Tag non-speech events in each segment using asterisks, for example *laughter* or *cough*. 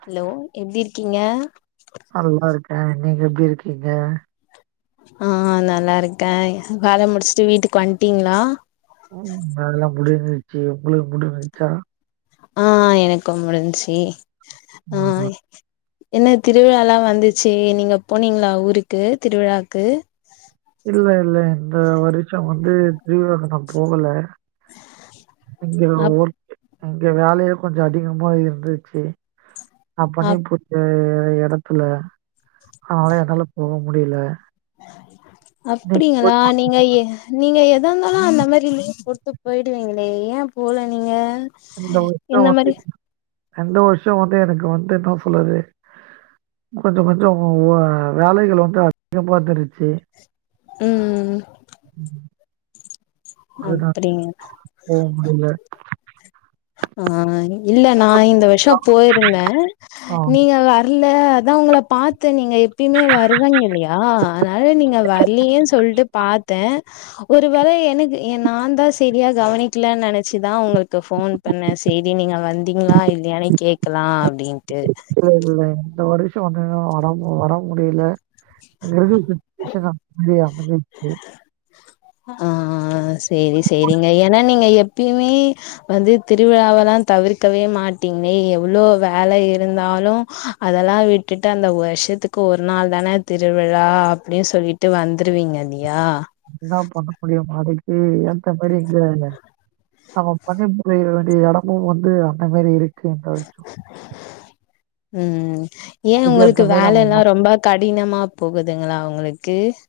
Hello எப்டி இருக்கிங்க டி இருக்கிங்க ஆ நல்லாருக்கே வேல முடிச்ட்டு வீட்டுக்கு வன்ட்டிங்ளா ம் அதல்லா முடிஞ்சிருச்சு உங்குளுக்கு முடிஞ்சிருச்சா ஆ எனக்கும் முடிஞ்ச்சு ஆ ஆமா. என்ன திருவிழாலா வந்துச்சு நீங்க போனிங்ளா ஊருக்கு திருவிழாக்கு இல்ல இல்ல இந்த வருஷ வந்து திருவிழாக்கு நா போகல இங்க அப் ஒர்க் இங்க வேலயே கொஞ்ச அதிகமா இருந்துச்சு அப்பனே அப் புத்த ந்த எடத்துல அதனால என்னால போக முடில அப்டிங்களா வாங்க. நீங்க எ நீங்க எ தா இருந்தாலு அந்த மாரி லீவ் போட்டு போயிடுவிங்களே ஏ போல நீங்க இந்த மாரி ரண்டு வருஷ வந்து எனக்கு வந்து என்ன சொல்றது கொஞ்ச கொஞ்ச வேலைகள் வந்து அதிகமா தெருஞ்ச்சு ம் ம் ம் அதுதா போக முடில ஆ இல்ல நா இந்த வருச போயிருந்த ஆ. நீங்க வர்ல அதா உங்கள பாத் நீங்க எப்பயுமே வருவேங்க இல்லையா அதனால நீங்க வர்லியேன்னு சொல்ட்டு பாத்த ஒரு வேள எ னுக்கு எ நாதா செரியா கவனிக்ல நெனச்சுதா உங்குளுக்கு ஃபோ பண்ண சேதி நீங்க வந்தீங்ளா இல்லையானே கேக்கலா அப்டின்ட்டு சு வந்து வரவு வரவு முடில கிரகு வி விருச்சக இல்லையா *unintelligible* ஆ செரி செரிங்க ஏனா நீங்க எப் எப்யுமே வந்து திருவிழாவெல்லா தவிர்க்கவே மாட்டீங்லே எவ்ளோ வேல இருந்தாலோ அதெல்லா விட்டுட்டு அந்த வர்ஷத்துக்கு ஒரு நாள் தானே திருவிழா அப்டியு சொல்லிட்டு வந்துருவீங்க இல்லியா என்னா பண்ண முடியும் நாளைக்கு எ தம் மறுவடியு எங்க வேல நம்ம பணி புரியிற வேண்டிய எடமு வந்து அந்த மாரி இருக்கு இந்த வருஷோ ம் ஏ உங்குளுக்கு மாரி நம்ம வேலலா மா ரொம்ப கடினமா போகுதுங்களா உங்குளு கேஸ்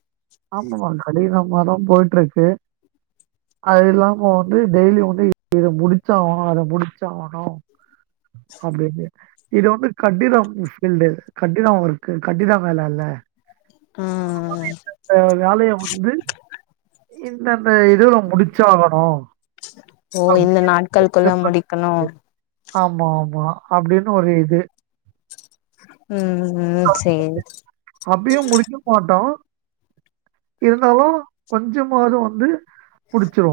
சுமாரா போயிட்டுருக்கு அது இல்லாமோ வந்து டெய்லியு வந்து இத முடிச்சாவனு அத முடிச்சாவனு அப்டின்னு இது வந்து கட்டிதம் பீல்ட்டு கட்டினமா ஒர்க்கு கட்டித வேலல்லே ஆ ஏ வேலைய வந்து இந்தந்த இதுவுல முடிச்சாவணோ ஓ இந்த நாட்கள் குள்ள முடிக்கணோ ஆமா ஆமா அப்டின்னு ஒரு இது ம் ம் சேரி அப்டியு முடிக்க மாட்டோ இருந்தாலு கொஞ்சமாது வந்து புடிச்சிர்வோ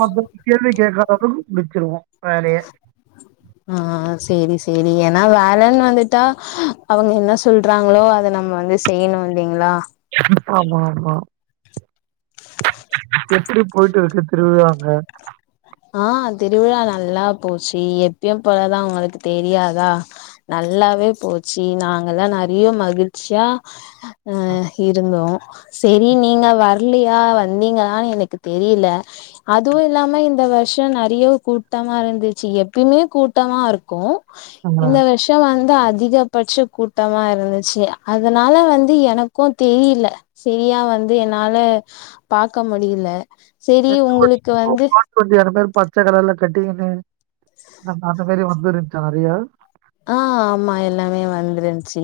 மத்த கேள்வி கேக்காத அளவுக்கு முடிச்சிருவோ வேலையே செரி செரிய ஏனா வேலன் வந்துட்டா அவுங்க என்னா சொல்றாங்களோ அத நம்ம வந்து செய்யணு இல்லிங்ளா ஆமா ஆமா எப்பிடி போயிட்டுருக்கு திருவிழா அங்க ஆ திருவிழா நல்லா போச்சு எப்யு போலாதா உங்களுக்கு தெரியாதா நல்லாவே போச்சு நாங்கல்லா நெறையோ மகிழ்ச்சியா அ இருந்தோ செரி நீங்க வர்லியா வந்தீங்களானு எனக்கு தெரில அதுவு இல்லாம இ த வர்ஷோ நெறையோ கூட்டமா இருந்துச்சு எப்யுமே கூட்டமா இருக்கோ ஆ. இந்த வர்ஷோ வந் த அதிகபட்ச கூட்டமா இருந்துச்சு அதனால வந்து எனக்கோ தெரில செரியா வந்து என்னால பாக்க முடில செரி உங்குளுக்கு வந்து வெரு பச்ச கலர்ல கட்டிக்கினு அ அந்த மாரி வந்துருந்ச்சா நெறைய ச்சி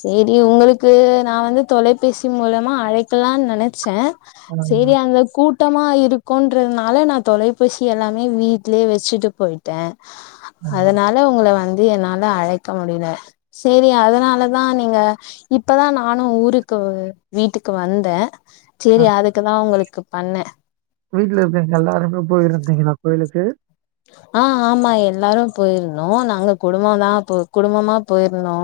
செரி உங்களுக்கு நா வந்து தொலைபேசி மூலமா அழைக்கலா நெனச்சே ஆ, செரி அந்த கூட் டமா இருக்கோன்றனால நா தொலைபேசி எல்லாமே வீட்லே வெச்சுட்டு போயிட்டே ஆமா. அதனால உங்கள வந் து என்னால அழைக்க முடியில சேரி அதுனால தா நீங்க இப்பதா நானு ஊருக்கூ வீட்டுக்கு வந்த அ சேரி அதுக்குதா உங்களுக்கு பண்ண வீட்ல இருக்கவங்க எல்லாருமே *unintelligible* கோயிலுக்கு ஆ ஆமா எல்லாரும் போயிருந்தோ நாங்க குடும்பமா போ குடும்பமா போய்ருந்தோ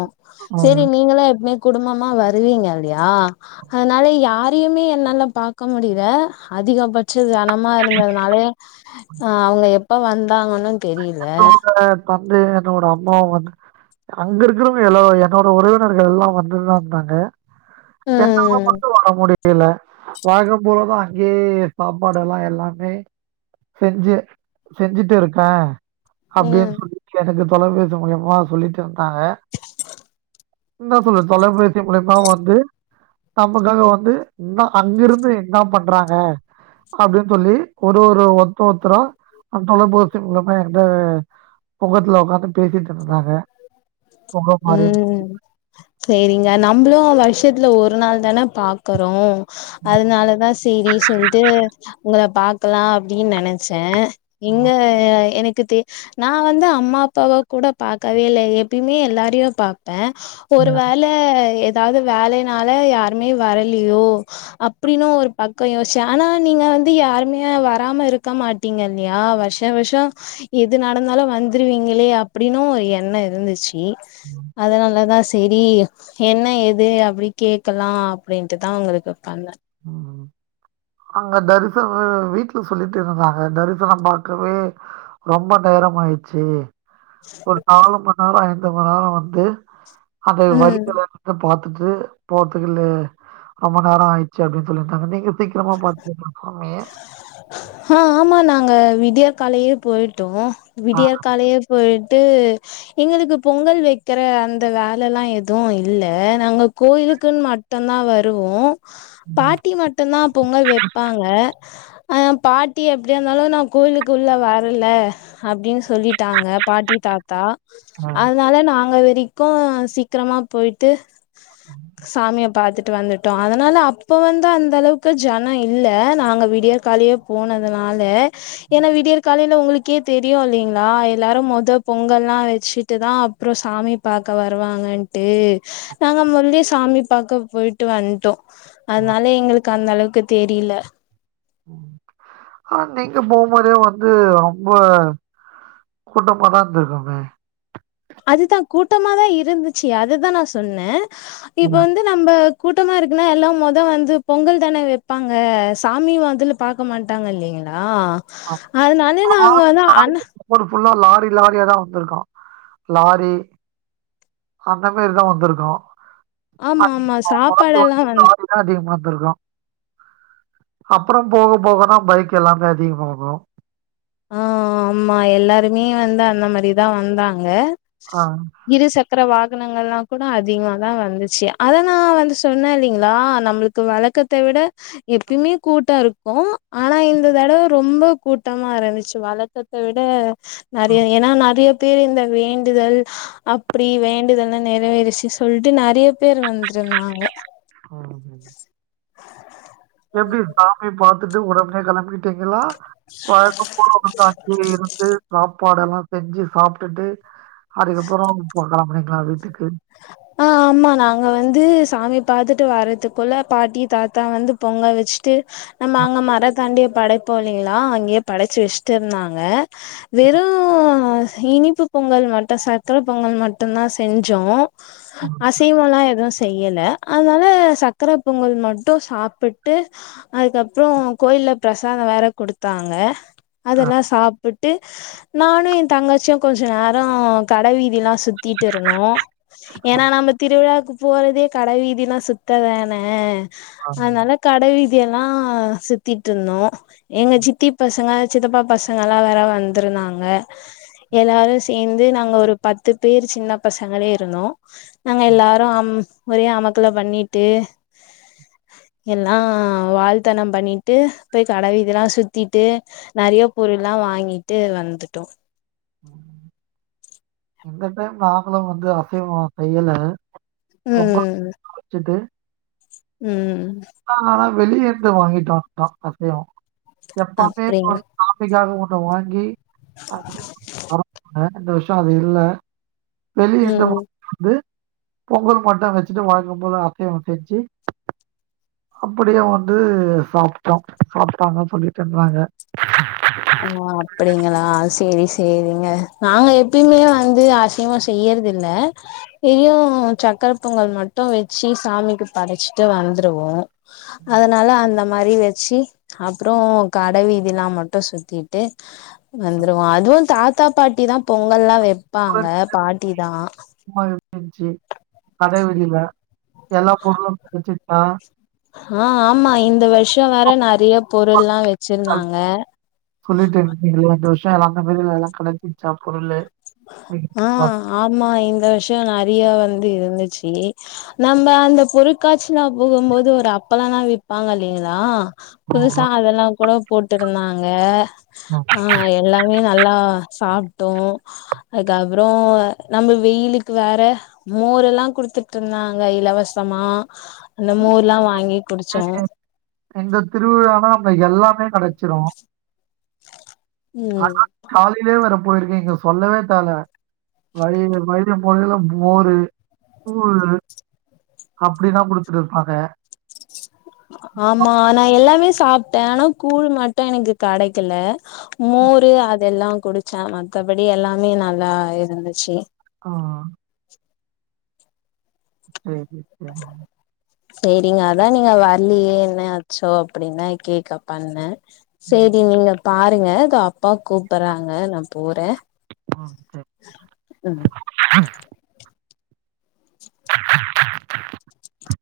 ஆ. சேரி நீங்களா எப்மே குடும்பமா வருவீங்கல்லையா அதுனால யாரையுமே என்னால பாக்க முடில அதிகப்பட் சொ ஜனமா இருந்தத்னாலே ஆ அவ்ங்க எப் ப்போ வந்தாங்கன் ஆ ஆ தந்தைய என்னோட அம்மாவு வந்து அங்க இருக்குறவங்க எல்லோ என்னோட உறவினர்கள்லா வந்துட்தா இருந்தாங்க என்னால ம் மட்டு வர முடி யில வழக்கம் போலதா அங்க்யே சாப்பாடெல்லா எல்லாமே செஞ்சு செஞ்சுட்டு இருக் ஆ அப்டின் ம் சொல்லிட்டு எனக்கு தொலைபேசி மூல்யமா சொல்லிட்ருந்தாங்க என்னா சொல்லு தொலைபேசி மூல்யமா வந்து நமக்காக வந்து என்னா அங்கிருந்து என்னா பண்றாங்க அப்டின் சொல்லி ஒரு ஒரு ஒர்த்து ஒத்தரா அ தொலைபே சி மூல்யமா எந்த பொங்கத்துல ஒக்காந்து பேசியிட்ருந்தந்தாங்க ம் சேரிங்க நம்ப்ளு வர்ஷ் ஷத்ல ஒரு நாள் தான பாக்கறோ அதுனாலதா சேரி சொல்ட்டு உங்கள பாக்கலா அப்டின் நெனச்ச இங்க ம். எனக் கு தெ நா வந்து அம்மா அப்பாவ கூட பாக்கவே இல்ல எப்பைமே எல்லா ரியு பா ப்ப ஒரு வேல எ தாவ்து வேலைனால யாருமே வரலியோ அப்டின்னு ஒரு பக்கொ யோஷ்ச்ச ஆனா நீங்க வந்து யாருமே வராம இருக்க மாட்டீங்க இல்லையா வர்ஷா வர்ஷொ எது நடந்தாலு வந்துருவீங்களே அப்டின்னு ஒரு எண்ணொ இருந்துச்சி ம். அதுனாலதா சேரி என்ன ஏது அப்டி கேக்கலா அப்டின்ட்டுதா உங்களுக்கு பண்ண ம் அங்க தரிசொ வீட்ல சொல்லிட்டு இருந்தாங்க தரிசனம் பாக்கவே ரொம்ப நேரம் ஆயிச்சி ஒரு நாலு மண் நேரொ ஐந்து மண்ணேரொ வந்து அது ம் வரிசைல வந்துட்டு பாத் துட்டு போறத்துக்கு லே ரொம்ப நேரொ ஆயி ச்சி அப்டின் சொல்லியிருந்தாங்க நீங்க சீக்கிரமா *unintelligible* ஹா ஆமா நாங்க விடிய காலைல போய்ட்டோ ஆ விடிய காலயே போய் ட்டு எங்களுக்கு பொங்கல் வைக்கிற அந்த வேலல்லா எதுவு இல்ல நாங்க கோயிலுக்குன் மட்டுந்தா வருவோ ம் பாட்டி மட்டுந்தா பொங்கல் வப்பாங்க ஆ பாட்டி எப்டியா இருந்தாலு நா கோயிலுக்குள்ள வரல அப்டின் சொல்லிட்டாங்க பாட்டி தாத்தா ம். அதனால நாங்க வரைக்கு சீக்கிரமா போய்ட்டு சாமிய பாத்துட் வந்துட்டோ அதனால அப்ப வந்து அந்தளவுக்கு ஜன இல்ல அ நாங்க வீடியகாலயே போனதுனால ஏன்னா விடியல் காலையில *unintelligible* க்கே தெரியு இல்லிங்களா எல்லாரு மொதோ பொங்கல்லா வச்சுட்டு தா அப்புற சாமி பாக்க வருவாங்கன்ட்டு நாங்க முந்தியே சாமி பாக்க போய்ட்டு வன் அதனால எ *inaudible* க்கு அந்தளவுக்கு தெரில ம் ஆனா நீங்க போகும் போதே வந்து ரொம்ப கூட்டமாதா இருந்திருக்காமே அதுதா கூட்டமாதா இருந்துச்சு அதுதா நா சொன்னே இப்ப ம். வந்து நம்ப கூட்டமா இருக்குன்னா எல்லா மொத வந்து பொங்கல் தான வப்பாங்க சாமியு வந்துல பாக்க மாட்டாங்க இல்லைங்களா ஆ அதனாலே நாங்க வந்து அண்ண ரோடு ஃபுல்லா லாரி லாரியாதா வந்திருக்கா லாரி அந்த மாரிதா வந்திருக்கா ஆமா ஆமா சாப்பாடு எல்லா வந் இருக்கோ அப்புற போக போக தா பைக் எல்லாமே அதிகமாகு ம் ஆமா எல்லாருமே வந்து அந்த மாரிதா வந்தாங்க ஆ இரு சக்கர வா ணங்கலா கூட அதிகமாதா வந்துச்சு அத நா வந்து சொன்னே இல்லலிங்களா நம்மளுக்கு வழக்கத்த விட எப்பியுமே கூட்ட இருக்கு ஆனா இந்த தடவ ரொம்ப கூட்டமா இருந்து ச்சு வழக்கத்த விட நெறைய ம் ஏன்னா நெறைய பிரிந்த வேண்டுதல் அப்டி வேண்டுதல்லா நெறைவேறிச்சு சொல்லிட்டு நெறைய பேர் வந்துருந்தாங்க ம். எப்டி சாமி பாத் த்துட்டு உடனே கெளம்பி பாத்திங்களா வழக்க போல வந்து அங்கே இருந்து சாப்பாடு எல்லா செஞ்சு சாப்டுட்டு அதுக்கப்பறோ போகலாமே நா வீட்டுக்கு ஆ ஆமா நாங்க வந்து சாமி பாத்துட்டு வரத்துக்குள்ள பாட்டி தாத்தா வந்து பொங்கல் வெச்சுட்டு நம்ம அங்க மர தாண்டி படைப்போ இல்லைங்களா அங்கேயே படச்சு வச்சுட்டு இருந்தாங்க வெறு இனிப்பு பொங்கல் மட்டு சக்கர பொங்கல் மட்டுதா செஞ்சோ அசைவோலா எதுவு செய்யலே அதனால சக்கர பொங்கல் மட்டு சாப்புட்டு அதுக்கப்புறோ கோயில்ல பிரசாதோ வேற கொடுத்தாங்க ஆ அதெல்லா சாப்புட் டு நானு எ தங்கச்சியு கொஞ்ச நேரோ கட வீதியெல்லா சு த்திட் இருந்தோ ஏனா நம்ம திருவிழாக்கு போறதே கட வீதி எல்லா சுத்த தானே ஆ. அனால கட வீ தி எல்லா சுத்திட் இருந்தோ எங்க சித்தி பசங்க சித்தப்பா பசங்க எல்லா வேற வந்துருந்தாங்க எல்லாரு சேந்து நாங்க ஒரு பத்து பேர் சின்ன பசங்களே இருந்தோ நாங்க எல்லாரு ஆம் ஒரே அமக்கல பண்ணிட்டு எல்லா வால்தன பண்ணிட்டு போய் கடவீதி எல்லா சுத்திட்டு நெறைய பொருள் எல்லா வாங்கிட்டு வந்துட்டோ இந்த டைம் நாங்களு வந்து அசைவோ செய்யல பொங்கல் ம் வெச்சுட்டு ம் ஆ வெளியே இருந்து வாங்கிட்டோ *unintelligible* அசைவோ எப்போமே அப்டிங்க நாங் சாமிக்காக ஒன் வாங்கி *inaudible* இந்த வருஷோ அது இல்ல வெளிய இருந்து ம் வா *inaudible* வந்து பொங்கல் மட்டு வெச்சிட்டு வழக்கம் போல அசைவோ செஞ்சு அப்பிடியே வந்து சாப்ட்டோ சாப்ட்டாங்க சொல்லிட்டுருந்தாங்க ஓ அப்டிங்களா செரி சேரிங்க நாங்க எப்பயுமே வந்து அசைவோ செய்யறதில்ல எப்பயூ சக்கர பொங்கல் மட்டு வெச்சு சாமிக்கு படச்சுட்டு வந்துருவோ அதனால அந்த மாரி வச்சு அப்புறோ கடவீதி எல்லா மட்டு சுத் த்திட்டு வந்துருவோ அதுவு தாத்தா பாட்டி தா பொங்கல்லா வெப் ப்பாங்க பாட்டி தா ன்ச்சு கட வெளியில எல்லாப் பொருளு கெடச்சுட்டா ஆ ஆமா இந்த வரு ஷோ வேற நெறைய கிடைச்சுச்சா பொருள்லா வெச்சிருந்தாங்க சொல்லிட்டு இருந்தீங்களே இந்த அந்த மாரி இதல்லா கெடச்சிச்சா பொருளு ஆ ஆமா இந்த வருஷ நெறையா வந் து இருந்துச்சி நம்ம அந்த பொருட்காட்சிலா போகும்போது ஒரு அப்பளல்லா விப்பாங்க இல்லைங்களா புதுசா அதெல்லா கூட போட்டிருந்தாங்க ஆ எல்லாமே தா நல்லா சாப்ட்டோ அதுக்கப்ற நம்ம வெயிலுக்கு வேற மோரெல்லா குடுத்துட்ருந்தாங்க இலவசமா அந்த ம் மோர்லா வாங்கி குடிச்சோ இந்தத் திருவிழானா நம்ப எல்லாமே கெடைச்சிரு ம் ஆன காலலே வேற போயிருக்கிங்க சொல்லவே தேவல வழில வழில போகேல மோரு கூழு அப்படில்லா குடுத்துட்டு இருப்பாங்க சாப்ட்ட ஆனா கூழ் மட்டு எனக்கு கெடைக்கல மோரு அதெல்லா குடிச்சே மத்தபடி எல்லாமே நல்லா இருந்துச்சு ஆ *unintelligible* சேரிங்க அதா நீங்க வர்லியே என்னாச்சோ அப்பிடின்னு கேக்கப் பண்ண சேரி நீங்க பாருங்க இதோ அப்பா கூப்பறாங்க நா போற ஆ செர்